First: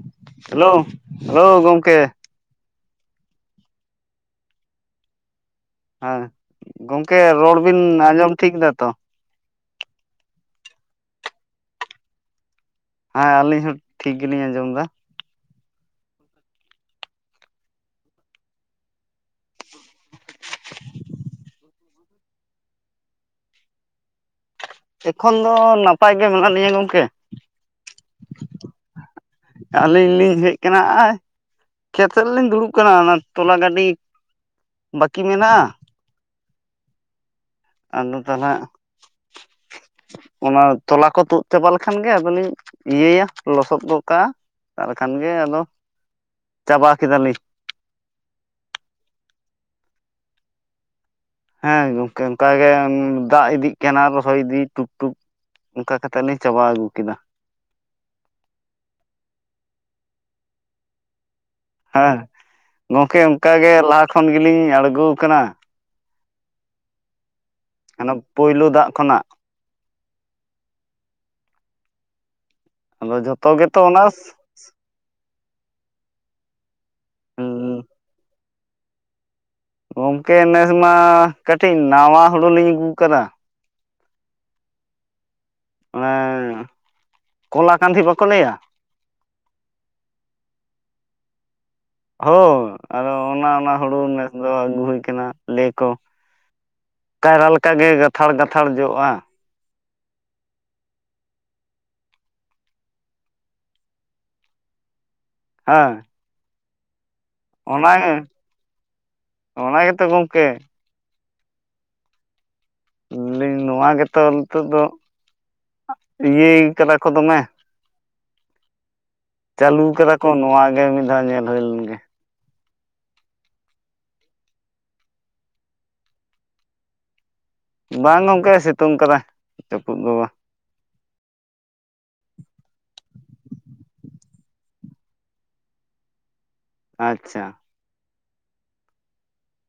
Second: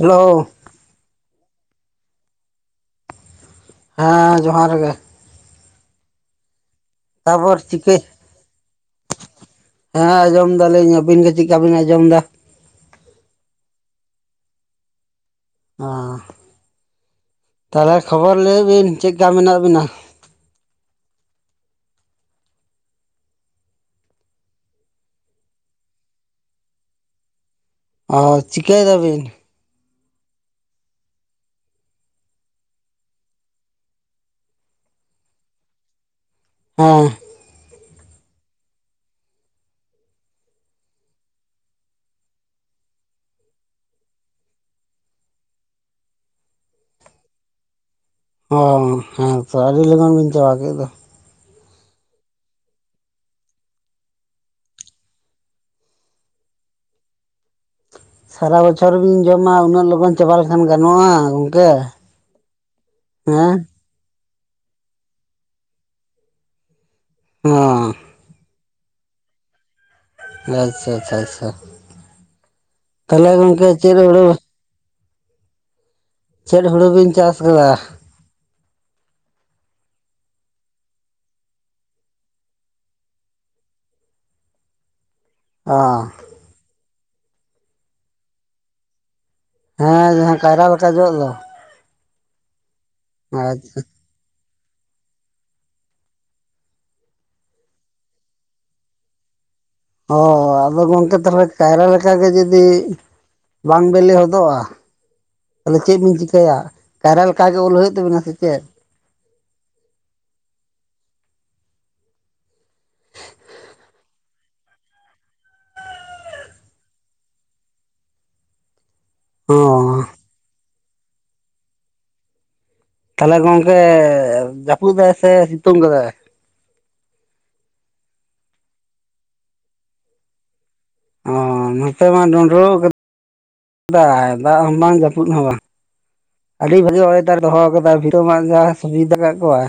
Hello hello hello ᱜᱚᱢᱠᱮ ᱦᱮᱸ ᱡᱚᱦᱟᱨ ᱜᱮ ᱦᱮᱸ ᱜᱚᱝᱠᱮ ᱨᱚᱲ ᱛᱟᱯᱚᱨ ᱵᱤᱱ ᱪᱤᱠᱟᱹ ᱟᱸᱡᱚᱢ ᱴᱷᱤᱠ ᱫᱟ ᱛᱚ ᱦᱮᱸ ᱟᱸᱡᱚᱢ ᱫᱟᱞᱤᱧ ᱟᱹᱵᱤᱱ ᱜᱤ ᱪᱮᱫ ᱞᱮᱠᱟ ᱵᱤᱱ ᱟᱸᱡᱚᱢ ᱮᱫᱟ ᱦᱮᱸ ᱟᱹᱞᱤᱧ ᱦᱚᱸ ᱴᱷᱤᱠ ᱜᱮᱞᱤᱧ ᱟᱸᱡᱚᱢ ᱮᱫᱟ ᱚ ᱛᱟᱦᱚᱞᱮ ᱠᱷᱚᱵᱚᱨ ᱞᱟᱹᱭᱮᱫ ᱵᱤᱱ ᱪᱮᱫ ᱞᱮᱠᱟ ᱢᱮᱱᱟᱜ ᱵᱤᱱᱟ? ᱮᱠᱷᱚᱱ ᱫᱚ ᱱᱟᱯᱟᱭ ᱜᱮ ᱢᱮᱱᱟᱜ ᱞᱤᱧᱟ ᱜᱚᱢᱠᱮ ᱚ ᱪᱤᱠᱟᱹᱭ ᱫᱟᱹᱵᱤᱱ? ᱟᱹᱞᱤᱧ ᱞᱤᱧ ᱦᱮᱡ ᱟᱠᱟᱱᱟ ᱟ-ᱟᱭ ᱠᱷᱮᱛᱥᱮᱫ ᱞᱤᱧ ᱫᱩᱲᱩᱵ ᱠᱟᱱᱟ ᱚᱱᱟ ᱛᱚᱞᱟ ᱜᱟᱹᱰᱤ ᱵᱟᱹᱠᱤ ᱢᱮᱱᱟᱜᱼᱟ᱾ ᱦᱮᱸ ᱟᱫᱚ ᱛᱟᱞᱦᱮᱜ ᱚᱱᱟ ᱛᱚᱞᱟ ᱠᱚ ᱛᱩᱫ ᱪᱟᱵᱟ ᱞᱮᱠᱷᱟᱱ ᱜᱮ ᱟᱫᱚᱞᱤᱧ ᱤᱭᱟᱹᱭᱟ ᱞᱚᱥᱚᱫ ᱜᱚᱫ ᱠᱟᱜᱼᱟ᱾ ᱛᱟᱦᱚᱞᱮ ᱠᱷᱟᱱ ᱜᱮ ᱟᱫᱚ ᱪᱟᱵᱟ ᱠᱮᱫᱟᱞᱤᱧ᱾ ᱚ ᱦᱮᱸ ᱛᱚ ᱟᱹᱰᱤ ᱞᱚᱜᱚᱱ ᱵᱤᱱ ᱪᱟᱵᱟ ᱠᱮᱫ ᱫᱚ᱾ ᱦᱮᱸ ᱜᱚᱝᱠᱮ ᱚᱱᱠᱟ ᱜᱮ ᱫᱟᱜ ᱤᱫᱤᱜ ᱠᱟᱱᱟ ᱨᱚᱦᱚᱭ ᱤᱫᱤ ᱴᱩᱠ ᱴᱩᱠ᱾ ᱚᱱᱠᱟ ᱠᱟᱛᱮᱜ ᱞᱤᱧ ᱪᱟᱵᱟ ᱟᱹᱜᱩ ᱠᱮᱫᱟ᱾ ᱥᱟᱨᱟ ᱵᱚᱪᱷᱚᱨ ᱵᱤᱱ ᱡᱚᱢᱟ ᱩᱱᱟᱹᱜ ᱞᱚᱜᱚᱱ ᱪᱟᱵᱟ ᱞᱮᱠᱷᱟᱱ ᱜᱟᱱᱚᱜᱼᱟ᱾ ᱦᱮᱸ ᱜᱚᱢᱠᱮ ᱦᱮᱸ ᱚᱱᱠᱟ ᱜᱮ ᱞᱟᱦᱟ ᱠᱷᱚᱱ ᱜᱮᱞᱤᱧ ᱟᱬᱜᱚ ᱠᱟᱱᱟ᱾ ᱚ ᱚᱱᱟ ᱯᱩᱭᱞᱳ ᱫᱟᱜ ᱠᱷᱚᱱᱟᱜ᱾ ᱟᱪᱪᱷᱟ ᱟᱪᱪᱷᱟ ᱟᱪᱪᱷᱟ ᱟᱫᱚ ᱛᱟᱦᱚᱞᱮ ᱡᱷᱚᱛᱚ ᱜᱚᱝᱠᱮ ᱜᱮᱛᱚ ᱪᱮᱫ ᱚᱱᱟ ᱩᱲᱩ᱾ ᱪᱮᱫ ᱦᱩᱲᱩ ᱵᱤᱱ ᱪᱟᱥ ᱠᱟᱫᱟ᱾ ᱜᱚᱝᱠᱮ ᱱᱮᱥ ᱢᱟ ᱠᱟᱹᱴᱤᱡ ᱱᱟᱣᱟ ᱦᱩᱲᱩ ᱞᱤᱧ ᱟᱹᱜᱩᱣᱟᱠᱟᱫᱟ᱾ ᱚ ᱚᱱᱮ ᱠᱚᱞᱟ ᱠᱟᱸᱫᱷᱤ ᱵᱟᱠᱚ ᱞᱟᱹᱭᱟ᱾ ᱦᱮᱸ ᱡᱟᱸᱦᱟ ᱠᱟᱭᱨᱟ ᱞᱮᱠᱟ ᱡᱚᱜ ᱫᱚ᱾ ᱦᱳ ᱚᱱᱟ ᱚᱱᱟ ᱟᱪᱪᱷᱟ ᱦᱳᱲᱳ᱾ ᱫᱚ ᱟᱹᱜᱩ ᱦᱩᱭ ᱠᱟᱱᱟ ᱞᱮ ᱠᱚ ᱠᱟᱭᱨᱟ ᱞᱮᱠᱟᱜ ᱜᱮ ᱜᱟᱛᱷᱟᱲ ᱜᱟᱛᱷᱟᱲ ᱡᱚᱜᱼᱟ᱾ ᱚ ᱟᱫᱚ ᱜᱚᱝᱠᱮ ᱛᱟᱦᱚᱞᱮ ᱠᱟᱭᱨᱟ ᱞᱮᱠᱟᱜᱮ ᱡᱩᱫᱤ᱾ ᱵᱟᱝ ᱵᱮᱞᱮ ᱦᱚᱫᱚᱜᱼᱟ᱾ ᱛᱟᱦᱚᱞᱮ ᱪᱮᱫ ᱦᱮᱸ ᱵᱤᱱ ᱪᱤᱠᱟᱹᱭᱟ ᱠᱟᱭᱨᱟ ᱞᱮᱠᱟᱜᱮ ᱳᱞ ᱦᱩᱭᱩᱜ ᱛᱟᱵᱤᱱᱟ ᱥᱮ ᱪᱮᱫ᱾ ᱚ ᱚᱱᱟ ᱜᱮᱛᱚ ᱜᱚᱝᱠᱮ᱾ [inaudible] ᱱᱚᱣᱟ ᱜᱮᱛᱚ ᱱᱤᱛᱚᱜ ᱫᱚ᱾ ᱤᱭᱟᱹᱭ ᱠᱟᱫᱟ ᱠᱚ ᱫᱚᱢᱮ᱾ ᱪᱟᱹᱞᱩ ᱚ ᱠᱟᱫᱟ ᱠᱚ ᱱᱚᱣᱟ ᱜᱮ ᱢᱤᱫ ᱫᱷᱟᱣ ᱧᱮᱞ ᱦᱩᱭ ᱞᱮᱱᱜᱮ᱾ ᱛᱟᱦᱚᱞᱮ ᱜᱚᱝᱠᱮ ᱡᱟᱯᱩᱫ ᱫᱟᱭ ᱥᱮ ᱥᱤᱛᱩᱝ ᱠᱟᱫᱟᱭ᱾ ᱵᱟᱝ ᱜᱚᱝᱠᱮ ᱥᱤᱛᱩᱝ ᱠᱟᱫᱟᱭ ᱡᱟᱹᱯᱩᱫ ᱫᱚ ᱵᱟᱝ᱾ ᱚ ᱱᱚᱛᱮ ᱢᱟ ᱰᱩᱰᱨᱩᱜ ᱠᱟᱼᱼ ᱫᱟᱭ ᱫᱟᱜ ᱦᱚᱸ ᱵᱟᱝ ᱡᱟᱹᱯᱩᱫ ᱦᱚᱸ ᱵᱟᱝ᱾ ᱟᱹᱰᱤ ᱵᱷᱟᱹᱜᱤ ᱚᱭᱫᱟᱨ ᱟᱪᱪᱷᱟ ᱮ ᱫᱚᱦᱚ ᱟᱠᱟᱫᱟ ᱵᱷᱤᱛᱟ. ᱢᱟᱜ ᱡᱟᱦᱟᱸ ᱥᱩᱵᱤᱫᱟ ᱟᱠᱟᱫ ᱠᱚᱣᱟ᱾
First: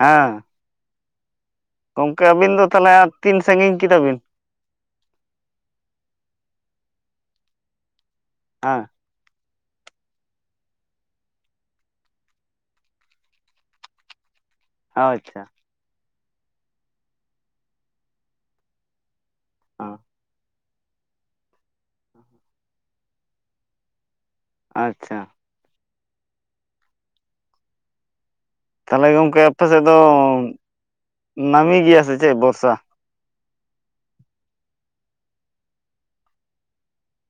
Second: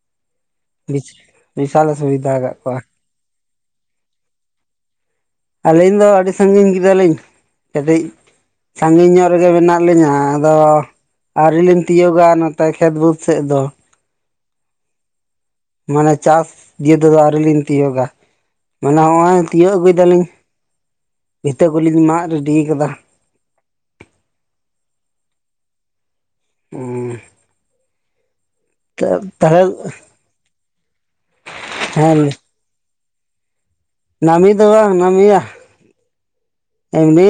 ᱦᱮᱸ [unintelligible] ᱜᱚᱢᱠᱮ ᱥᱩᱵᱤᱫᱷᱟ ᱟᱹᱵᱤᱱ ᱠᱟᱜ ᱫᱚ ᱠᱚᱣᱟ ᱛᱟᱦᱚᱞᱮ ᱛᱤᱱ ᱥᱟᱹᱜᱤᱧ ᱠᱮᱫᱟ ᱵᱤᱱ᱾ ᱟᱹᱞᱤᱧ ᱫᱚ ᱟᱹᱰᱤ ᱥᱟᱹᱜᱤᱧ ᱠᱮᱫᱟᱞᱤᱧ ᱠᱟᱹᱴᱤᱡ ᱦᱮᱸ ᱥᱟᱹᱜᱤᱧ ᱧᱚᱜ᱾ ᱨᱮᱜᱮ ᱢᱮᱱᱟᱜ ᱞᱤᱧᱟ ᱟᱫᱚ ᱟᱹᱣᱨᱤ ᱞᱤᱧ ᱛᱤᱭᱳᱚᱜᱟ ᱱᱚᱛᱮ ᱠᱷᱮᱛ ᱵᱟᱹᱫᱽ ᱥᱮᱫ ᱫᱚ᱾ ᱟᱪᱪᱷᱟ ᱢᱟᱱᱮ ᱪᱟᱥ ᱤᱭᱮ ᱛᱮᱫᱚ ᱟᱹᱣᱨᱤ ᱞᱤᱧ ᱛᱤᱭᱳᱚᱜᱟ᱾ ᱢᱟᱱᱮ ᱦᱚᱜᱼᱚᱭ ᱛᱤᱭᱳᱜ ᱦᱚᱸ ᱟᱹᱜᱩᱭᱮᱫᱟᱞᱤᱧ ᱵᱷᱤᱛᱟᱹ ᱠᱚᱞᱤᱧ ᱢᱟᱜ ᱨᱮᱰᱤ ᱠᱟᱫᱟ᱾ ᱟᱪᱪᱷᱟ ᱩᱻ ᱛᱟᱦᱚᱞᱮ ᱜᱚᱝᱠᱮ ᱟᱯᱮ ᱛᱟᱦᱚᱞᱮ ᱥᱮᱫ ᱫᱚ ᱱᱟᱹᱢᱤ ᱜᱮᱭᱟ ᱥᱮ ᱦᱮᱸ ᱪᱮᱫ ᱵᱚᱨᱥᱟ᱾ ᱱᱟᱢᱤ ᱫᱚ ᱵᱟᱝ ᱱᱟᱢᱤᱭᱟ᱾ [unintelligible] ᱮᱢᱱᱤ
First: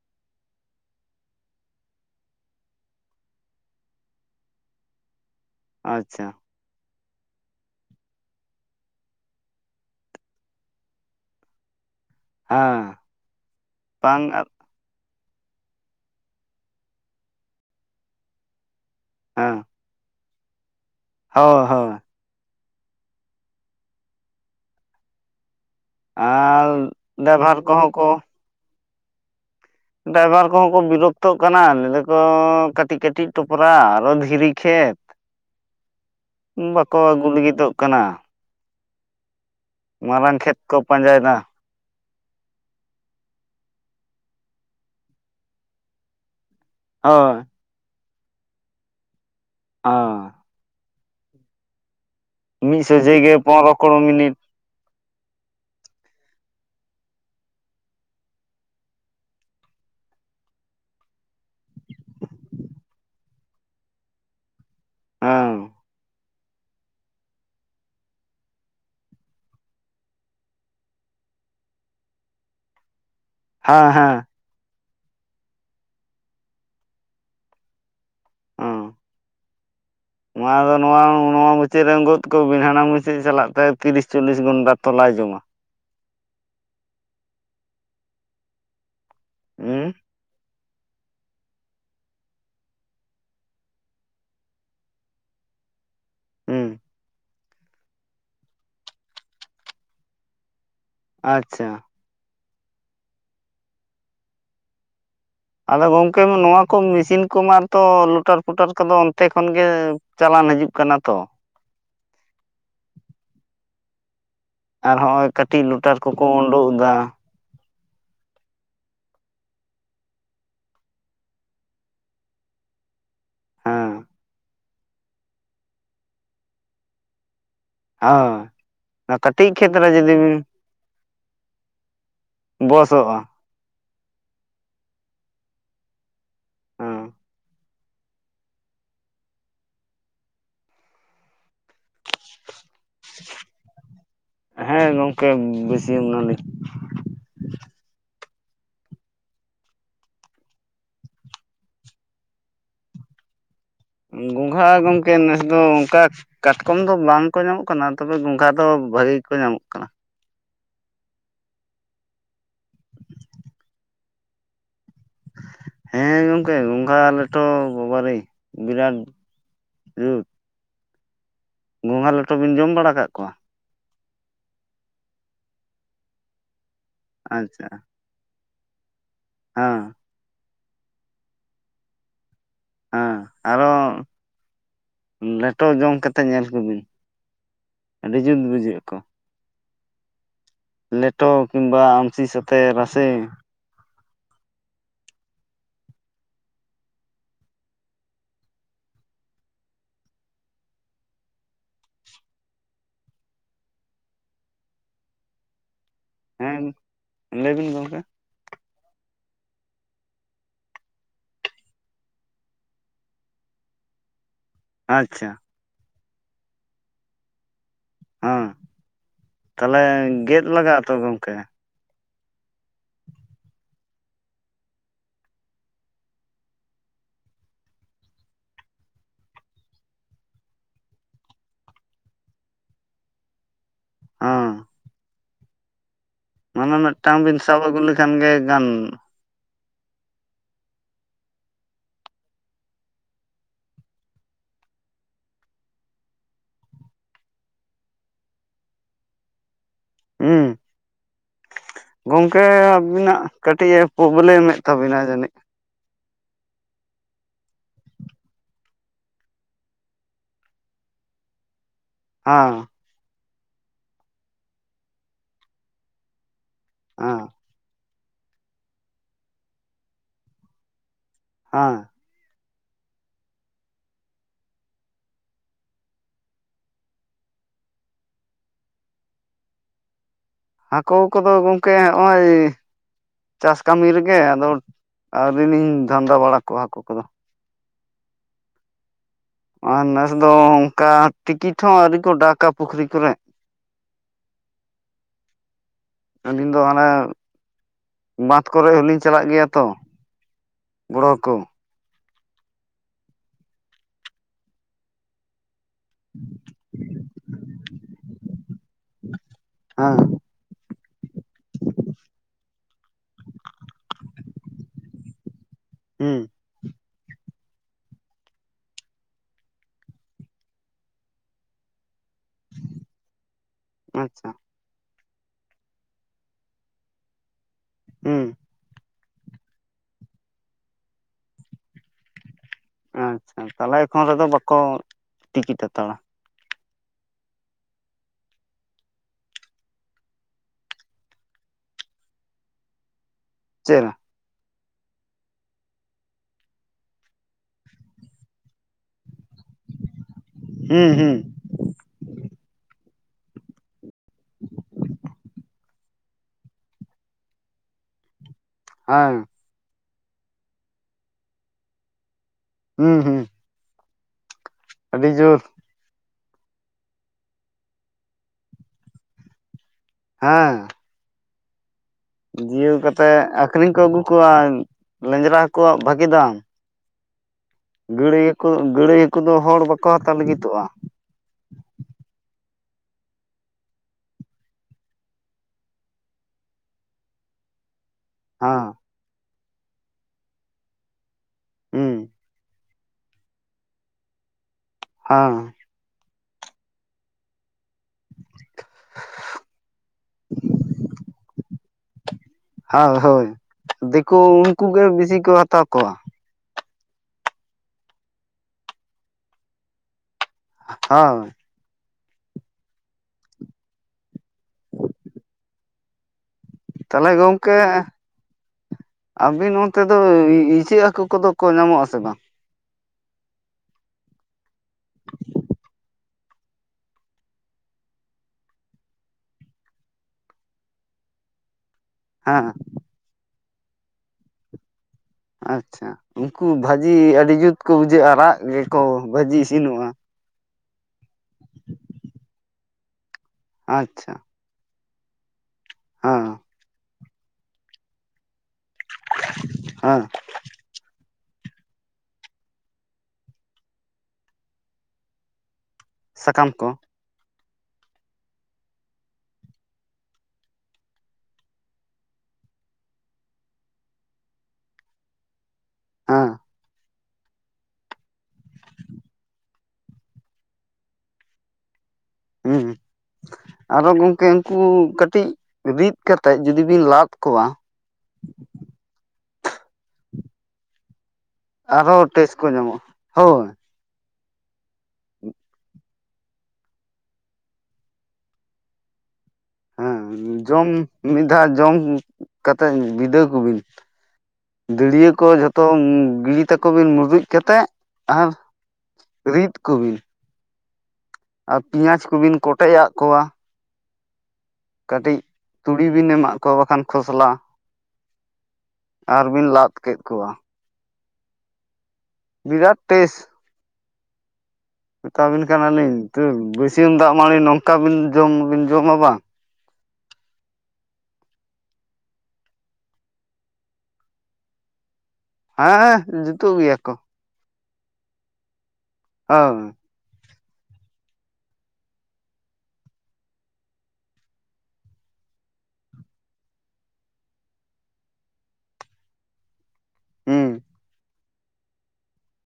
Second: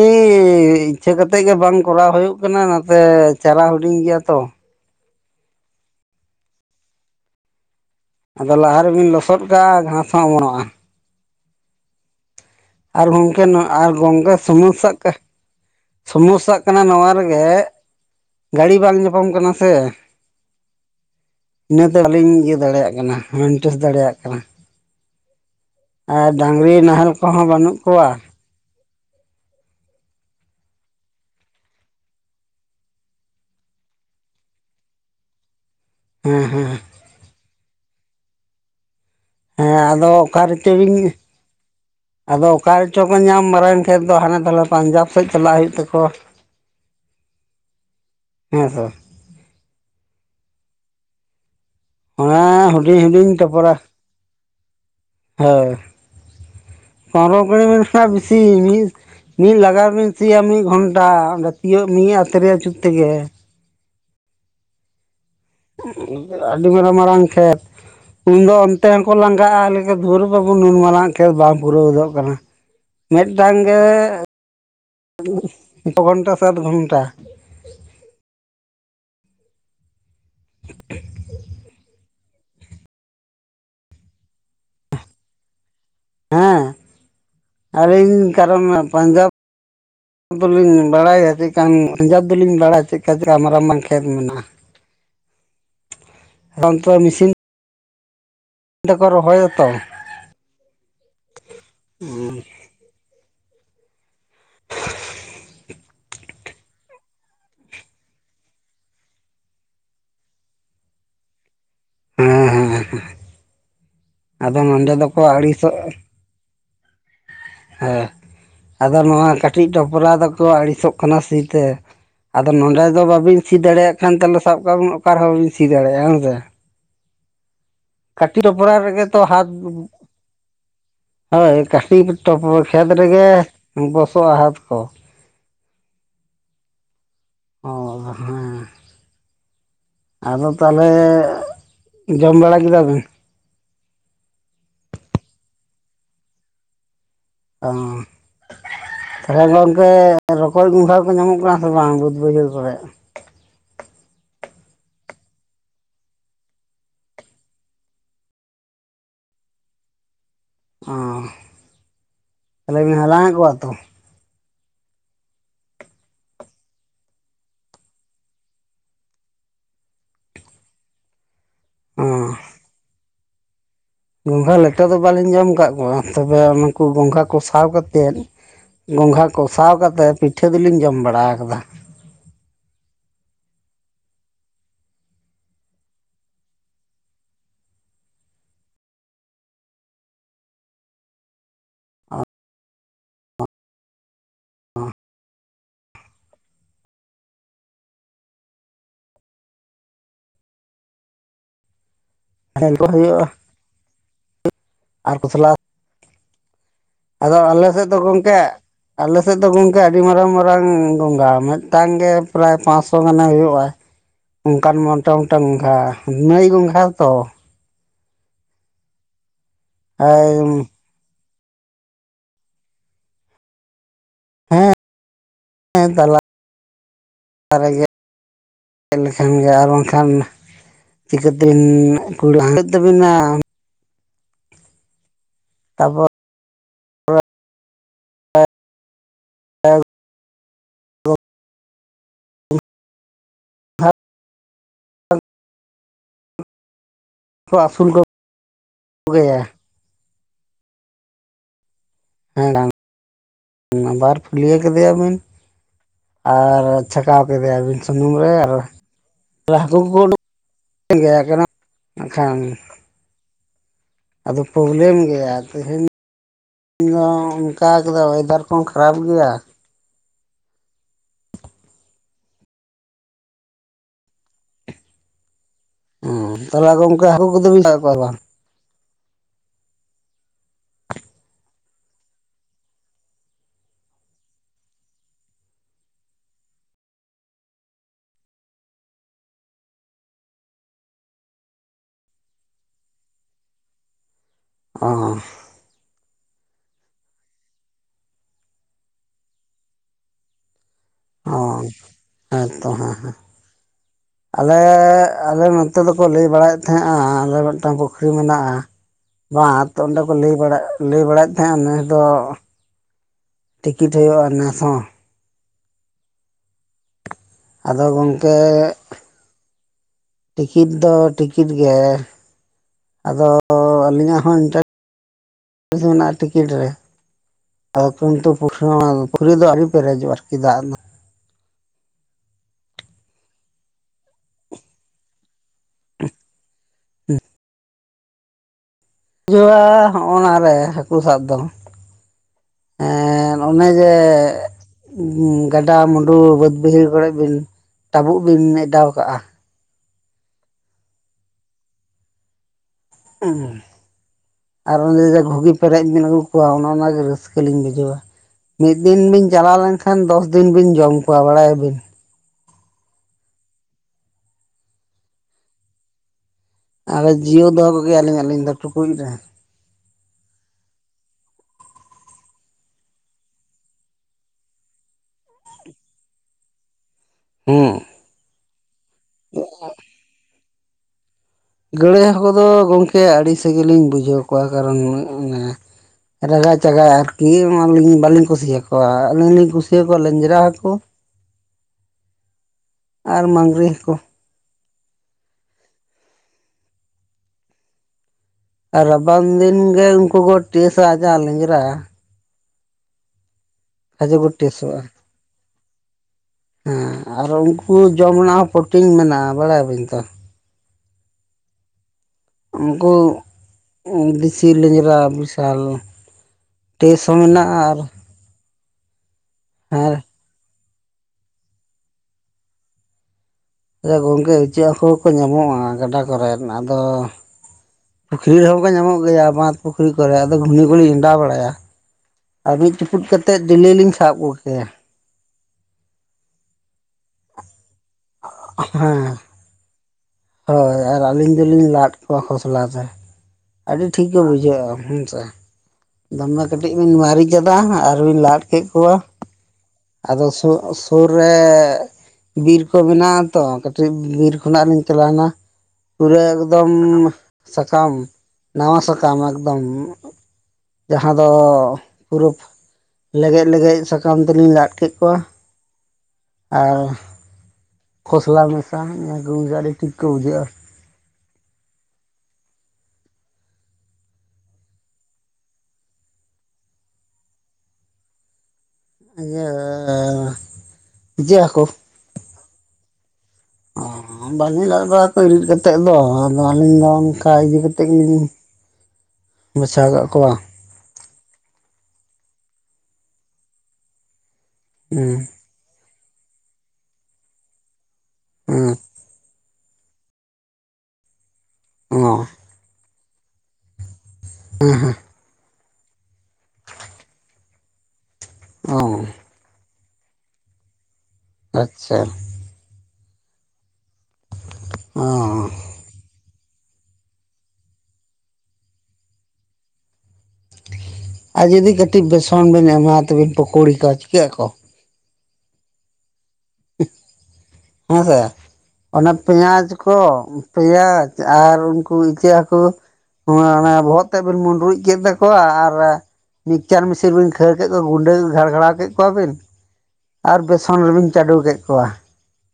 ᱤᱪᱷᱟᱹ ᱠᱟᱛᱮᱜ ᱜᱮ ᱵᱟᱝ ᱠᱚᱨᱟᱣ ᱦᱩᱭᱩᱜ ᱠᱟᱱᱟ ᱱᱚᱛᱮ ᱪᱟᱨᱟ ᱦᱤᱰᱤᱧ ᱜᱮᱭᱟ ᱛᱚ᱾ ᱟᱪᱪᱷᱟ ᱟᱫᱚ ᱞᱟᱦᱟ ᱨᱮᱵᱤᱱ ᱞᱚᱥᱚᱫ ᱠᱟᱜᱼᱟ ᱜᱷᱟᱥ ᱦᱚᱸ ᱚᱢᱚᱱᱚᱜᱼᱟ᱾ ᱦᱮᱸ ᱟᱨ ᱜᱚᱝᱠᱮ ᱟᱨ ᱵᱟᱝ ᱜᱚᱝᱠᱮ ᱥᱚᱢᱚᱥᱟᱜ ᱠᱟ ᱥᱚᱢᱥᱟᱜ ᱠᱟᱱᱟ ᱱᱚᱣᱟ ᱨᱮᱜᱮ᱾ ᱜᱟᱹᱲᱤ ᱵᱟᱝ ᱧᱟᱯᱟᱢ ᱠᱟᱱᱟ ᱦᱮᱸ ᱥᱮ ᱦᱳᱭ ᱦᱳᱭ ᱤᱱᱟᱹᱛᱮ ᱵᱟᱹᱞᱤᱧ ᱤᱭᱟᱹ ᱫᱟᱲᱮᱭᱟᱜ ᱠᱟᱱᱟ᱾ ᱦᱟᱱᱴᱩᱥ ᱫᱟᱲᱮᱭᱟᱜ ᱠᱟᱱᱟ᱾ ᱰᱟᱝᱨᱤ ᱟᱨ ᱱᱟᱦᱮᱞ ᱰᱟᱭᱵᱷᱟᱨ ᱵᱟᱹᱱᱩᱜ ᱠᱚᱦᱚᱸ ᱠᱚᱣᱟ ᱠᱚ᱾ ᱰᱟᱭᱵᱷᱟᱨ ᱠᱚᱦᱚᱸ ᱠᱚ ᱵᱤᱨᱚᱠᱛᱚᱜ ᱠᱟᱱᱟ ᱞᱟᱹᱭ ᱫᱟᱠᱚ ᱠᱟᱹᱴᱤᱡ ᱠᱟᱹᱴᱤᱡ ᱴᱚᱯᱨᱟ ᱟᱨᱚ ᱫᱷᱤᱨᱤ ᱠᱷᱮᱛ᱾ ᱦᱮᱸ ᱦᱮᱸ ᱵᱟᱠᱚ ᱟᱹᱜᱩ ᱞᱟᱹᱜᱤᱫᱚᱜ ᱠᱟᱱᱟ᱾ ᱦᱮᱸ ᱟᱫᱚ ᱢᱟᱨᱟᱝ ᱚᱠᱟ ᱠᱷᱮᱛ ᱨᱮᱪᱚ ᱠᱚ ᱵᱤᱱ᱾ ᱯᱟᱸᱡᱟᱭᱮᱫᱟ ᱟᱫᱚ ᱚᱠᱟ ᱨᱮᱪᱚ ᱠᱚ ᱧᱟᱢ ᱢᱟᱨᱟᱝ ᱠᱷᱮᱛ ᱫᱚ ᱦᱟᱱᱮ ᱛᱞᱮ ᱯᱟᱱᱡᱟᱵᱽ ᱥᱮᱫ ᱪᱟᱞᱟᱜ ᱦᱩᱭᱩᱜ ᱛᱟᱠᱚᱣᱟ᱾ ᱦᱚ ᱦᱮᱸ ᱥᱮ ᱵᱟᱝ᱾ ᱚᱸ ᱚᱱᱟ ᱢᱤᱫ ᱦᱩᱰᱤᱧ ᱥᱚᱡᱷᱮ ᱜᱮ ᱦᱩᱰᱤᱧ ᱯᱚᱱᱨᱚ ᱴᱚᱯᱨᱟ ᱠᱩᱲᱤ ᱢᱤᱱᱤᱴ ᱦᱳᱭ᱾ ᱯᱚᱨᱚᱠᱩᱨᱤ ᱢᱮᱱᱤᱴ ᱠᱷᱚᱱ ᱵᱤᱥᱤ ᱢᱤᱫ᱾ ᱢᱤᱫ ᱞᱟᱜᱟᱣ ᱵᱤᱱ ᱥᱤᱭᱟ ᱢᱤᱫ ᱜᱷᱚᱱᱴᱟ ᱛᱤᱭᱳᱜ ᱢᱤᱫ ᱟᱛᱨᱮ ᱟᱪᱩᱨ ᱛᱮᱜᱮ᱾ ᱳ ᱟᱹᱰᱤ ᱢᱟᱨᱟᱝ ᱢᱟᱨᱟᱝ ᱠᱷᱮᱛ᱾ ᱩᱱᱫᱚ ᱚᱱᱛᱮ ᱦᱚᱸᱠᱚ ᱞᱟᱸᱜᱟᱜᱼᱟ ᱫᱩᱨ ᱵᱟᱹᱵᱩ ᱱᱩᱱ ᱢᱟᱨᱟᱝ ᱠᱷᱮᱛ ᱵᱟᱝ ᱯᱩᱨᱟᱹᱣ ᱦᱚᱫᱚᱜ ᱠᱟᱱᱟ᱾ [unintelligible] ᱢᱮᱫᱴᱟᱝ ᱜᱮ ᱦᱮᱸ ᱦᱮᱸ ᱪᱷᱚ ᱥᱟᱛ ᱜᱷᱚᱱᱴᱟ᱾ ᱱᱚᱣᱟ ᱫᱚ ᱱᱚᱣᱟ ᱱᱚᱣᱟ ᱢᱩ᱾ [inaudible] ᱜᱚᱫ ᱠᱚ ᱵᱤᱱ ᱦᱟᱱᱟ ᱢᱩᱪᱟᱹᱫ ᱪᱟᱞᱟᱜ ᱛᱮ ᱛᱤᱨᱤᱥ ᱪᱚᱞᱞᱤᱥ ᱜᱚᱱᱰᱟ ᱛᱚᱞᱟᱭ ᱡᱚᱢᱟ᱾ ᱦᱮᱸ ᱟᱹᱞᱤᱧ ᱠᱟᱨᱚᱱ ᱯᱟᱸᱡᱟᱵ᱾ ᱦᱩᱸ ᱵᱟᱲᱟᱭᱟ ᱪᱮᱫᱠᱟᱱ ᱯᱟᱱᱡᱟᱵᱽ ᱫᱚᱞᱤᱧ ᱵᱟᱲᱟᱭᱟ ᱪᱮᱫ ᱠᱟ ᱪᱮᱫ ᱠᱟ ᱢᱟᱨᱟᱝ ᱢᱟᱨᱟᱝ ᱠᱷᱮᱛ ᱢᱮᱱᱟᱜᱼᱟ᱾ [unintelligible] ᱦᱩᱸ ᱚᱱᱛᱮ ᱢᱮᱥᱤᱱ ᱫᱚᱠᱚ ᱨᱚᱦᱚᱭ ᱟᱛᱚ᱾ ᱟᱪᱪᱷᱟ ᱦᱩᱸ ᱟᱫᱚ ᱜᱚᱢᱠᱮ ᱱᱚᱣᱟ ᱠᱚ ᱢᱮᱥᱤᱱ ᱠᱚᱢᱟ ᱛᱚ ᱞᱩᱴᱟᱨ ᱯᱩᱴᱟᱨ ᱠᱚᱫᱚ ᱚᱱᱛᱮ ᱠᱷᱚᱱᱜᱮ᱾ ᱪᱟᱞᱟᱱ ᱦᱤᱡᱩᱜ ᱠᱟᱱᱟ ᱛᱚ᱾ ᱦᱮᱸ ᱦᱮᱸ ᱟᱫᱚ ᱱᱚᱰᱮ ᱫᱚᱠᱚ ᱟᱹᱲᱤᱥᱚᱜ᱾ ᱦᱚᱠᱚ ᱩᱰᱩᱜ ᱫᱟ᱾ ᱦᱮᱸ ᱟᱫᱚ ᱱᱚᱣᱟ ᱠᱟᱹᱴᱤᱡ ᱴᱚᱯᱨᱟ ᱫᱚᱠᱚ ᱟᱹᱲᱤᱥᱚᱜ ᱠᱟᱱᱟ ᱥᱤ ᱛᱮ᱾ ᱟᱫᱚ ᱱᱚᱰᱮ ᱫᱚ ᱵᱟᱵᱤᱱ ᱥᱤ ᱫᱟᱲᱮᱭᱟᱜ ᱦᱮᱸ ᱠᱷᱟᱱ ᱛᱟᱦᱚᱞᱮ ᱥᱟᱵ ᱠᱟᱜ ᱵᱤᱱ ᱚᱠᱟᱨᱮᱦᱚᱸ ᱵᱟᱵᱤᱱ ᱥᱤ ᱫᱟᱲᱮᱭᱟᱜᱼᱟ ᱦᱮᱸᱥᱮ᱾ ᱠᱟᱹᱴᱤᱡ ᱦᱳᱭ ᱴᱚᱯᱨᱟ ᱨᱮᱜᱮ ᱛᱚ ᱦᱟᱛ᱾ ᱠᱟᱹᱴᱤᱡ ᱠᱷᱮᱛᱨᱮ ᱡᱩᱫᱤ ᱵᱤᱱ ᱦᱳᱭ ᱠᱟᱹᱴᱤᱡ ᱴᱚ ᱠᱷᱮᱛ ᱵᱚᱥᱚᱜᱼᱟ ᱨᱮᱜᱮ ᱵᱚᱥᱚᱜᱼᱟ ᱦᱟᱛ ᱠᱚ᱾ ᱦᱮᱸ ᱚᱸ ᱦᱮᱸ ᱟᱫᱚ ᱛᱟᱦᱚᱞᱮ ᱡᱚᱢ ᱵᱟᱲᱟ ᱠᱮᱫᱟ ᱵᱮᱱ? ᱦᱮᱸ ᱜᱚᱝᱠᱮ ᱵᱟᱹᱥᱤᱭᱟᱹᱢ ᱱᱟᱞᱤᱧ᱾ [unintelligible] ᱛᱚᱵᱮ ᱜᱚᱢᱠᱮ ᱨᱚᱠᱚᱡ ᱜᱚᱸᱜᱷᱟ ᱠᱚ ᱧᱟᱢᱚᱜ ᱠᱟᱱᱟ ᱥᱮ ᱵᱟᱝ ᱵᱟᱹᱫ ᱵᱟᱹᱭᱦᱟᱹᱲ ᱠᱚᱨᱮ? ᱜᱚᱸᱜᱷᱟ ᱜᱚᱢᱠᱮ ᱱᱮᱥ ᱫᱚ ᱚᱱᱠᱟ ᱠᱟᱴᱠᱚᱢ ᱫᱚ ᱵᱟᱝᱠᱚ ᱧᱟᱢᱚᱜ ᱠᱟᱱᱟ, ᱛᱚᱵᱮ ᱜᱚᱝᱜᱷᱟ ᱫᱚ ᱵᱷᱟᱹᱜᱤ ᱜᱮ ᱠᱚ ᱧᱟᱢᱚᱜ ᱠᱟᱱᱟ᱾ ᱚᱸᱻ ᱛᱟᱦᱚᱞᱮ ᱵᱤᱱ ᱦᱟᱞᱟᱝ ᱮᱫ ᱠᱚᱣᱟ ᱛᱚ᱾ ᱦᱮᱸ ᱜᱚᱝᱠᱮ ᱜᱚᱸᱜᱷᱟ ᱞᱮᱴᱚ ᱵᱟᱵᱟᱨᱮ ᱵᱤᱨᱟᱴ ᱦᱩᱸ᱾ ᱜᱚᱸᱜᱷᱟ ᱞᱮᱴᱚ ᱚ ᱵᱤᱱ ᱡᱚᱢ ᱵᱟᱲᱟ ᱠᱟᱜ ᱠᱚᱣᱟ? ᱜᱚᱸᱜᱷᱟ ᱞᱮᱴᱚ ᱫᱚ ᱵᱟᱹᱞᱤᱧ ᱡᱚᱢ ᱠᱟᱜ ᱠᱚᱣᱟ, ᱛᱚᱵᱮ ᱩᱱᱩᱠᱩ ᱜᱚᱸᱜᱷᱟ ᱠᱚ ᱥᱟᱵ ᱟᱪᱪᱷᱟ ᱠᱟᱛᱮᱫ ᱜᱚᱸᱜᱷᱟ ᱠᱚ ᱥᱟᱣ ᱦᱮᱸ ᱠᱟᱛᱮᱫ ᱯᱤᱴᱷᱟᱹ ᱫᱚᱞᱤᱧ ᱡᱚᱢ ᱵᱟᱲᱟᱣ ᱠᱟᱫᱟ᱾ ᱦᱮᱸ, ᱟᱨᱚ ᱞᱮᱴᱚ ᱡᱚᱢ ᱠᱟᱛᱮ ᱧᱮᱞ ᱠᱚᱵᱤᱱ ᱟᱹᱰᱤ ᱡᱩᱛ ᱵᱩᱡᱷᱟᱹᱜ-ᱟ ᱠᱚ᱾ ᱞᱮᱴᱚ ᱠᱤᱢᱵᱟ ᱟᱢᱥᱤ ᱥᱟᱛᱮ ᱨᱟᱥᱮ [unintelligible] [unintelligible] ᱠᱚ ᱦᱳᱭᱳᱜᱼᱟ ᱟᱨ ᱠᱷᱚᱥᱞᱟ ᱦᱮᱸᱧ ᱟᱫᱚ ᱟᱞᱮ ᱥᱮᱫ ᱫᱚ ᱜᱚᱝᱠᱮ, ᱟᱞᱮ ᱥᱮᱫ ᱫᱚ ᱜᱚᱝᱠᱮ ᱟᱹᱰᱤ ᱢᱟᱨᱟᱝ ᱢᱟᱨᱟᱝ ᱜᱚᱸᱜᱷᱟ ᱢᱤᱫᱴᱟᱝ ᱜᱮ ᱯᱨᱟᱭ ᱯᱟᱸᱥᱥᱚ ᱜᱟᱱᱮ ᱦᱩᱭᱩᱜ-ᱟ᱾ [inaudible] ᱚᱝᱠᱟᱱ ᱢᱚᱴᱟ ᱟᱪᱪᱷᱟ ᱢᱚᱴᱟ ᱜᱚᱸᱜᱷᱟ, ᱱᱟᱹᱭ ᱜᱚᱸᱜᱷᱟ ᱛᱚ᱾ ᱦᱮᱸ ᱛᱟᱞᱦᱮ ᱜᱮᱫ ᱞᱟᱜᱟᱜ-ᱟ ᱛᱚ ᱜᱚᱝᱠᱮ? ᱦᱮᱸ [unintelligible] ᱜᱮᱫ ᱞᱮᱠᱷᱟᱱ ᱜᱮ ᱟᱨ ᱵᱟᱝᱠᱷᱟᱱ, ᱪᱤᱠᱟᱹᱛᱮᱵᱤᱱ ᱠᱩᱲᱟᱹ ᱦᱩᱭᱩᱜ ᱛᱟᱹᱵᱤᱱᱟ? ᱦᱚᱸ, ᱛᱟᱯᱚᱨ ᱢᱟᱱᱮ ᱢᱤᱫᱴᱟᱝ ᱵᱤᱱ ᱥᱟᱵ ᱟᱹᱜᱩ ᱞᱮᱠᱷᱟᱱ ᱜᱮ ᱜᱟᱱ [unintelligible] [unintelligible] ᱞᱮ ᱟᱹᱥᱩᱞ ᱠᱚ ᱠᱚᱜᱮᱭᱟ᱾ ᱩᱸ᱾ ᱜᱚᱝᱠᱮ ᱦᱮᱸ ᱟᱵᱤᱱᱟᱜ ᱠᱟᱹᱴᱤᱡᱼᱮ ᱟᱵᱟᱨ ᱯᱨᱚᱵᱞᱮᱢ ᱯᱷᱩᱞᱭᱟᱹ ᱮᱫ ᱛᱟᱵᱤᱱᱟ ᱠᱮᱫᱮᱭᱟᱵᱤᱱ ᱡᱟᱹᱱᱤᱡ? ᱟᱨ ᱪᱷᱟᱠᱟᱣ ᱠᱮᱫᱮᱭᱟ ᱟᱹᱵᱤᱱ ᱥᱩᱢᱩᱝ ᱨᱮ ᱟᱨ ᱦᱟᱹᱠᱩ ᱠᱚᱠᱩ ᱩᱰᱩᱠ ᱫᱮᱭᱟᱭ ᱠᱟᱱᱟ᱾ ᱮᱱᱠᱷᱟᱱ ᱦᱮᱸ ᱟᱫᱚ ᱯᱨᱚᱵᱞᱮᱢ ᱜᱮᱭᱟ, ᱛᱮᱦᱮᱧ ᱤᱧᱫᱚ ᱦᱮᱸ ᱚᱱᱠᱟ ᱠᱚᱫᱚ ᱚᱭᱮᱫᱟᱨ ᱠᱚᱸᱦᱚᱸ ᱠᱷᱟᱨᱟᱯ ᱜᱮᱭᱟ᱾ ᱦᱮᱸ ᱩᱸ, ᱛᱟᱦᱞᱮ ᱚᱝᱠᱟ ᱦᱟᱹᱠᱩ ᱠᱚᱫᱚ ᱵᱤᱱ ᱥᱟᱵ ᱮᱫ ᱠᱚᱣᱟ ᱥᱮ ᱵᱟᱝ? ᱦᱟᱹᱠᱩ ᱠᱚᱫᱚ ᱜᱚᱝᱠᱮ ᱦᱚᱸᱜ-ᱚᱭ ᱪᱟᱥ ᱠᱟᱹᱢᱤ ᱨᱮᱜᱮ ᱟᱫᱚ ᱟᱹᱣᱨᱤ ᱞᱤᱧ ᱫᱷᱟᱱᱫᱟ ᱵᱟᱲᱟ ᱠᱚᱣᱟ ᱦᱟᱹᱠᱩ ᱠᱚᱫᱚ᱾ ᱟᱨ ᱱᱮᱥ ᱫᱚ ᱚᱝᱠᱟ ᱴᱤᱠᱤᱴ ᱦᱚᱸ ᱟᱹᱣᱨᱤ ᱠᱚ ᱰᱟᱠᱟ ᱯᱩᱠᱷᱨᱤ ᱠᱚᱨᱮ᱾ [inaudible] ᱚ᱾ ᱟᱹᱞᱤᱧ ᱫᱚ ᱦᱟᱱᱮ ᱵᱟᱸᱫᱷ ᱠᱚᱨᱮ ᱦᱚᱞᱤᱧ ᱪᱟᱞᱟᱜ ᱜᱮᱭᱟ ᱛᱚ᱾ ᱵᱚᱲᱚ ᱦᱟᱹᱠᱩ ᱚ ᱦᱮᱸᱛᱚ ᱦᱮᱸ ᱦᱮᱸ ᱟᱞᱮ ᱟᱞᱮ ᱱᱚ ᱛᱮ ᱫᱚᱠᱚ ᱞᱟᱹᱭ ᱵᱟᱲᱟᱭᱮᱫ ᱛᱟᱦᱮᱸᱜ-ᱟ ᱟᱞᱮ ᱢᱤᱫᱴᱟᱝ ᱯᱩᱠᱷᱨᱤ ᱢᱮᱱᱟᱜᱼᱟ᱾ ᱵᱟᱝ ᱟᱛᱚ ᱦᱮᱸ ᱚᱸᱰᱮ ᱠᱚ ᱞᱟᱹᱭ ᱵᱟᱲᱟ ᱞᱟᱹᱭ ᱵᱟᱲᱟᱭᱮᱫ ᱛᱟᱦᱮᱸᱜ-ᱟ ᱱᱮᱥ ᱫᱚ ᱴᱤᱠᱤᱴ ᱦᱩᱭᱩᱜᱼᱟ ᱱᱮᱥ ᱦᱚᱸ᱾ ᱦᱩᱸ᱾ ᱟᱫᱚ ᱜᱚᱝᱠᱮ ᱴᱤᱠᱤᱴ ᱫᱚ ᱴᱤᱠᱤᱴ ᱜᱮ ᱟᱫᱚ ᱟᱹᱞᱤᱧᱟᱜ ᱟᱪᱪᱷᱟ ᱦᱚᱸ ᱤᱱᱴᱟᱨ -ᱮᱥ ᱢᱮᱱᱟᱜᱼᱟ, ᱴᱤᱠᱤᱴ ᱨᱮ ᱦᱩᱸ ᱠᱤᱱᱛᱩ ᱯᱩᱥ ᱯᱩᱠᱷᱨᱤ ᱫᱚ ᱟᱣᱨᱤ ᱯᱮᱨᱮᱡᱚᱜᱼᱟ, ᱟᱨᱠᱤ ᱫᱟᱜ ᱟᱪᱪᱷᱟ, ᱛᱟᱦᱚᱞᱮ ᱮᱠᱷᱚᱱ ᱨᱮᱫᱚ ᱵᱟᱠᱚ ᱴᱤᱠᱤᱴ ᱦᱟᱛᱟᱲᱟ? ᱦᱩᱸ᱾ ᱡᱚᱜᱼᱟ ᱦᱚᱸ ᱚᱱᱟ ᱨᱮ ᱦᱟᱹᱠᱩ ᱥᱟᱵ ᱫᱚ, ᱮ ᱚᱱᱮ ᱪᱮᱫ ᱡᱮ ᱜᱟᱰᱟ, ᱢᱩᱰᱩ, ᱵᱟᱹᱫᱽ, ᱵᱟᱹᱭᱦᱟᱹᱲ ᱠᱚᱨᱮ ᱵᱤᱱ ᱴᱟᱵᱩᱜ ᱵᱤᱱ ᱮᱰᱟᱣ ᱠᱟᱜᱼᱟ᱾ ᱦᱩᱸ ᱦᱩᱸ᱾ ᱦᱩᱸ ᱦᱩ ᱟᱨ ᱜᱷᱩᱜᱤ ᱯᱮᱨᱮᱡ ᱫᱤᱱ ᱟᱹᱜᱩ ᱠᱚᱣᱟ ᱚᱱᱟ ᱢᱟ ᱨᱟᱹᱥᱠᱟᱹ ᱞᱤᱧ ᱵᱩᱡᱷᱟᱹᱣᱟ, ᱢᱤᱫ ᱫᱤᱱ ᱦᱮᱸ ᱵᱤᱱ ᱪᱟᱞᱟᱣ ᱞᱮᱱ ᱠᱷᱟᱱ ᱫᱚᱥ ᱫᱤᱱ ᱵᱤᱱ ᱡᱚᱢ ᱠᱚᱣᱟ ᱵᱟᱲᱟᱭ ᱟᱵᱤᱱ? ᱦᱩᱸ ᱦᱩᱸ᱾ ᱟᱹᱰᱤ ᱡᱳᱨ ᱟᱫᱚ ᱡᱤᱭᱟᱹᱣ ᱫᱚᱦᱚ ᱠᱚᱜᱮᱭᱟᱹᱞᱤᱧ ᱟᱞᱤᱧ ᱫᱚ ᱴᱩᱠᱩᱡ ᱨᱮ᱾ ᱦᱮᱸ᱾ ᱡᱤᱭᱟᱹᱣ ᱠᱟᱛᱮᱜ ᱟᱹᱠᱷᱨᱤᱧ ᱠᱚ ᱟᱹᱜᱩ ᱠᱚᱣᱟ, ᱞᱮᱸᱡᱽᱨᱟ ᱦᱟᱠᱩᱣᱟᱜ ᱵᱷᱟᱹᱜᱤ ᱫᱟᱢ᱾ ᱦᱩᱸ᱾ ᱜᱟᱹᱲᱟᱹᱭᱟᱹ ᱦᱟᱹᱠᱩ ᱜᱟᱹᱲᱟᱹᱭ ᱦᱟᱹᱠᱩ ᱠᱚᱫᱚ ᱦᱚᱲ ᱵᱟᱠᱚ ᱦᱟᱛᱟᱣ ᱞᱟᱹᱜᱤᱫᱚᱜᱼᱟ᱾ ᱜᱟᱹᱲᱟᱹᱭ ᱦᱟᱹᱠᱩ ᱫᱚ ᱜᱚᱢᱠᱮ ᱟᱹᱲᱤ ᱥᱮᱜᱮ ᱞᱤᱧ ᱵᱩᱡᱷᱟᱹᱣ ᱠᱚᱣᱟ᱾ ᱠᱟᱨᱚᱱ ᱩᱱᱟᱹᱜ ᱢᱟᱱᱮ ᱨᱟᱜᱟ ᱪᱟᱜᱟ ᱟᱨᱠᱤ ᱚᱢᱟ ᱞᱟᱹᱜᱤᱡ ᱵᱟᱹᱞᱤᱧ ᱠᱩᱥᱤᱭ ᱦᱮᱸ ᱟᱠᱚᱣᱟ᱾ ᱟᱹᱞᱤᱧ ᱞᱤᱧ ᱠᱩᱥᱤᱭᱟᱠᱚᱣᱟ ᱞᱮᱧᱡᱨᱟ ᱦᱟᱹᱠᱩ᱾ ᱦᱩᱸ᱾ ᱟᱨ ᱢᱟᱝᱜᱽᱨᱤ ᱦᱟᱹᱠᱩ᱾ ᱟᱸ᱾ ᱟᱨ ᱨᱟᱵᱟᱝ ᱫᱤᱱ ᱜᱮ ᱩᱱᱠᱩ ᱠᱚ ᱴᱮᱥᱟ ᱡᱟᱦᱟᱸ ᱞᱮᱸᱡᱽᱨᱟ᱾ ᱦᱳᱭ ᱦᱳᱭ, ᱫᱤᱠᱩ ᱠᱟᱡᱮ ᱠᱚ ᱩᱱᱠᱩ ᱜᱮ ᱴᱮᱥᱚᱜᱼᱟ ᱵᱤᱥᱤ ᱠᱚ ᱦᱟᱛᱟᱣ ᱠᱚᱣᱟ᱾ ᱦᱮᱸ ᱟᱨ ᱩᱱᱠᱩ ᱡᱚᱢ ᱨᱮᱱᱟᱜ ᱦᱚᱸ ᱯᱨᱳᱴᱤᱱ ᱢᱮᱱᱟᱜᱼᱟ᱾ ᱵᱟᱲᱟᱭᱟᱵᱤᱱ ᱛᱚ? ᱦᱚᱸ᱾ ᱩᱱᱠᱩ ᱫᱮᱥᱤ ᱞᱮᱸᱡᱽᱨᱟ ᱵᱤᱥᱟᱞ ᱴᱮᱥ ᱛᱟᱦᱚᱞᱮ ᱦᱚᱸ ᱢᱮᱱᱟᱜᱼᱟ ᱜᱚᱝᱠᱮ ᱟᱨ ᱟᱹᱵᱤᱱ ᱚᱱᱛᱮ ᱟᱨ ᱫᱚ ᱤᱪᱟᱹᱜ ᱦᱟᱹᱠᱩ ᱠᱚᱫᱚ ᱠᱚ ᱧᱟᱢᱚᱜ ᱟᱥᱮ ᱵᱟᱝ? ᱮᱭᱟ ᱜᱚᱝᱠᱮ ᱤᱪᱟᱹᱜ ᱦᱟᱹᱠᱩ ᱦᱚᱠᱚ ᱧᱟᱢᱚᱜᱼᱟ, ᱜᱟᱰᱟ ᱠᱚᱨᱮ ᱨᱮᱱ ᱟᱫᱚ ᱯᱩᱠᱷᱨᱤ ᱨᱮᱦᱚᱸ ᱠᱚ ᱧᱟᱢᱚᱜ ᱜᱮᱭᱟ᱾ ᱵᱟᱸᱫᱷ ᱯᱩᱠᱷᱨᱤ ᱠᱚᱨᱮ ᱟᱫᱚ ᱜᱷᱩᱺᱱᱤ ᱠᱚᱞᱤᱧ ᱩᱰᱟᱣ ᱵᱟᱲᱟᱭᱟ᱾ ᱦᱮᱸ ᱟᱨ ᱢᱤᱫ ᱪᱩᱯᱩᱫ ᱠᱟᱛᱮᱫ ᱰᱮᱞᱤ ᱞᱤᱧ ᱥᱟᱵ ᱟᱜᱩ ᱠᱮᱭᱟ᱾ ᱟᱪᱪᱷᱟ ᱩᱱᱠᱩ ᱵᱷᱟᱹᱡᱤ ᱟᱹᱰᱤ ᱡᱩᱛ ᱠᱚ ᱵᱩᱡᱷᱟᱹᱜᱼᱟ᱾ ᱨᱟᱜ ᱜᱮᱠᱚ ᱦᱮᱸ ᱵᱷᱟᱹᱡᱤ ᱤᱥᱤᱱᱚᱜᱼᱟ᱾ ᱦᱳᱭ ᱟᱨ ᱟᱹᱞᱤᱧ ᱫᱚᱞᱤᱧ ᱞᱟᱫ ᱠᱚᱣᱟ ᱠᱷᱚᱥᱞᱟ ᱛᱮ, ᱟᱹᱰᱤ ᱴᱷᱤᱠ ᱟᱪᱪᱷᱟ ᱜᱮ ᱵᱩᱡᱷᱟᱹᱜᱼᱟ ᱦᱮᱸᱥᱮ᱾ ᱦᱮᱸ ᱫᱚᱢᱮ ᱠᱟᱹᱴᱤᱡ ᱵᱤᱱ ᱢᱟᱨᱤᱪ ᱟᱫᱟ ᱦᱟᱸᱜ ᱟᱨᱵᱤᱱ ᱞᱟᱫ ᱠᱮᱫ ᱠᱚᱣᱟ᱾ ᱦᱟᱸ᱾ ᱟᱫᱚ ᱥᱩ ᱥᱩᱨ ᱨᱮ ᱵᱤᱨ ᱠᱚ ᱵᱮᱱᱟᱜᱼᱟ ᱛᱚ, ᱠᱟᱹᱴᱤᱡ ᱵᱤᱨ ᱠᱷᱚᱱᱟᱜ ᱞᱤᱧ ᱪᱟᱞᱟᱣᱱᱟ᱾ ᱯᱩᱨᱟᱹ ᱥᱟᱠᱟᱢ ᱮᱠᱫᱚᱢ ᱠᱚ ᱥᱟᱠᱟᱢ, ᱱᱟᱣᱟ ᱥᱟᱠᱟᱢ ᱮᱠᱫᱚᱢ ᱡᱟᱦᱟᱸ ᱫᱚ ᱯᱩᱨᱟᱹ ᱞᱮᱜᱮᱡ ᱞᱮᱜᱮᱡ ᱥᱟᱠᱟᱢ ᱛᱮᱞᱤᱧ ᱞᱟᱫ ᱠᱮᱫ ᱠᱚᱣᱟ᱾ ᱦᱮᱸ ᱟᱨ ᱠᱷᱚᱥᱞᱟ ᱢᱮᱥᱟ, ᱚᱱᱟ ᱠᱚ ᱜᱤ ᱟᱹᱰᱤ ᱴᱷᱤᱠ ᱠᱚ ᱵᱩᱡᱷᱟᱹᱜᱼᱟ᱾ ᱦᱩᱸ᱾ ᱟᱨᱚ ᱜᱚᱝᱠᱮ ᱩᱱᱠᱩ ᱠᱟᱹᱴᱤᱜ ᱨᱤᱫ ᱠᱟᱛᱮᱜ ᱡᱩᱫᱤ ᱵᱤᱱ ᱞᱟᱫ ᱠᱚᱣᱟ᱾ ᱟᱹᱭᱟᱹ, ᱟᱨᱦᱚᱸ ᱴᱮᱥ ᱠᱚ ᱧᱟᱢᱚᱜᱼᱟ, ᱦᱳᱭ᱾ ᱚᱻᱵᱟᱹᱞᱤᱧ ᱞᱟᱜ ᱵᱟᱲᱟ ᱛᱚ ᱨᱤᱫ ᱠᱟᱛᱮᱫ ᱫᱚ ᱟᱫᱚ ᱟᱹᱞᱤᱧ ᱫᱚ ᱚᱱᱠᱟ ᱤᱭᱟᱹ ᱠᱟᱛᱮᱫ ᱜᱤᱞᱤᱧ [inaudible] ᱦᱮᱸ ᱡᱚᱢ ᱢᱤᱫ ᱫᱷᱟᱣ ᱡᱚᱢ ᱠᱟᱛᱮᱫ ᱵᱤᱰᱟᱹᱣ ᱠᱩᱵᱤᱱ᱾ ᱫᱟᱹᱲᱭᱟᱹ ᱦᱩᱸ ᱠᱚ ᱡᱷᱚᱛᱚ ᱜᱤᱲᱤ ᱛᱟᱠᱚ ᱵᱤᱱ ᱢᱩᱨᱫᱩᱡ ᱠᱟᱛᱮᱫ ᱟᱨ, ᱩᱸ᱾ ᱨᱤᱫ ᱠᱩᱵᱤᱱ᱾ ᱟᱨ ᱯᱤᱸᱭᱟᱡᱽ ᱚ ᱠᱩᱵᱤᱱ ᱠᱚᱴᱮᱜ ᱟᱜ ᱠᱚᱣᱟ᱾ ᱦᱮᱸ ᱦᱮᱸ ᱠᱟᱹᱴᱤᱜ ᱛᱩᱲᱤ ᱵᱤᱱ ᱮᱢᱟᱜ ᱠᱚᱣᱟ ᱵᱟᱠᱷᱟᱱ ᱠᱷᱚᱥᱞᱟ᱾ ᱚᱸ ᱫᱚ ᱵᱤᱱ ᱞᱟᱫ ᱠᱮᱫ ᱠᱚᱣᱟ᱾ ᱟᱪᱪᱷᱟ᱾ ᱵᱤᱨᱟᱴ ᱴᱮᱥ᱾ ᱚ ᱢᱮᱛᱟ ᱵᱤᱱ ᱠᱟᱱᱟᱞᱤᱧ ᱛᱟᱹ ᱵᱟᱹᱭᱥᱟᱹᱢ ᱫᱟᱜᱽ ᱢᱟᱹᱲᱤ ᱱᱚᱝᱠᱟ ᱵᱤᱱ ᱡᱚᱢ ᱵᱤᱱ ᱡᱚᱢᱟ ᱵᱟᱝ, ᱟᱨ ᱡᱩᱫᱤ ᱠᱟᱹᱴᱤᱜ ᱵᱮᱥᱚᱱ ᱵᱮᱱ ᱮᱢᱟ ᱛᱚᱵᱤᱱ ᱯᱚᱠᱳᱲᱤ ᱠᱚᱣᱟ ᱪᱤᱠᱟᱹᱜ ᱟᱠᱚ? ᱦᱟᱸ ᱦᱟᱸ ᱡᱩᱛᱩᱜ ᱜᱮᱭᱟ ᱠᱚ᱾ ᱦᱮᱸᱥᱮ, ᱚᱱᱟ ᱯᱮᱸᱭᱟᱡᱽ ᱦᱳᱭ ᱠᱚ ᱯᱮᱸᱭᱟᱡᱽ ᱟᱨ ᱩᱱᱠᱩ ᱤᱪᱟᱹᱜ ᱦᱟᱹᱠᱩ ᱚᱣᱟ ᱚᱱᱮ ᱵᱚᱦᱚᱜ ᱛᱮᱡ ᱵᱮᱱ ᱢᱩᱸᱰᱨᱩᱡ ᱠᱮᱫ ᱛᱟᱠᱚᱣᱟ ᱟᱨ ᱢᱤᱠᱪᱟᱨ ᱢᱤᱥᱤᱱ ᱨᱮ ᱵᱤᱱ ᱠᱷᱟᱹᱲ ᱠᱮᱫ ᱠᱚᱣᱟ ᱜᱩᱸᱰᱟᱹ ᱜᱷᱟᱲ ᱜᱷᱲᱟᱣ ᱠᱮᱫ ᱠᱚᱣᱟ ᱵᱤᱱ, ᱟᱨ ᱦᱩᱸ ᱵᱮᱥᱚᱱ ᱨᱮ ᱵᱤᱱ ᱪᱟᱰᱩ ᱠᱮᱜ ᱠᱚᱣᱟ᱾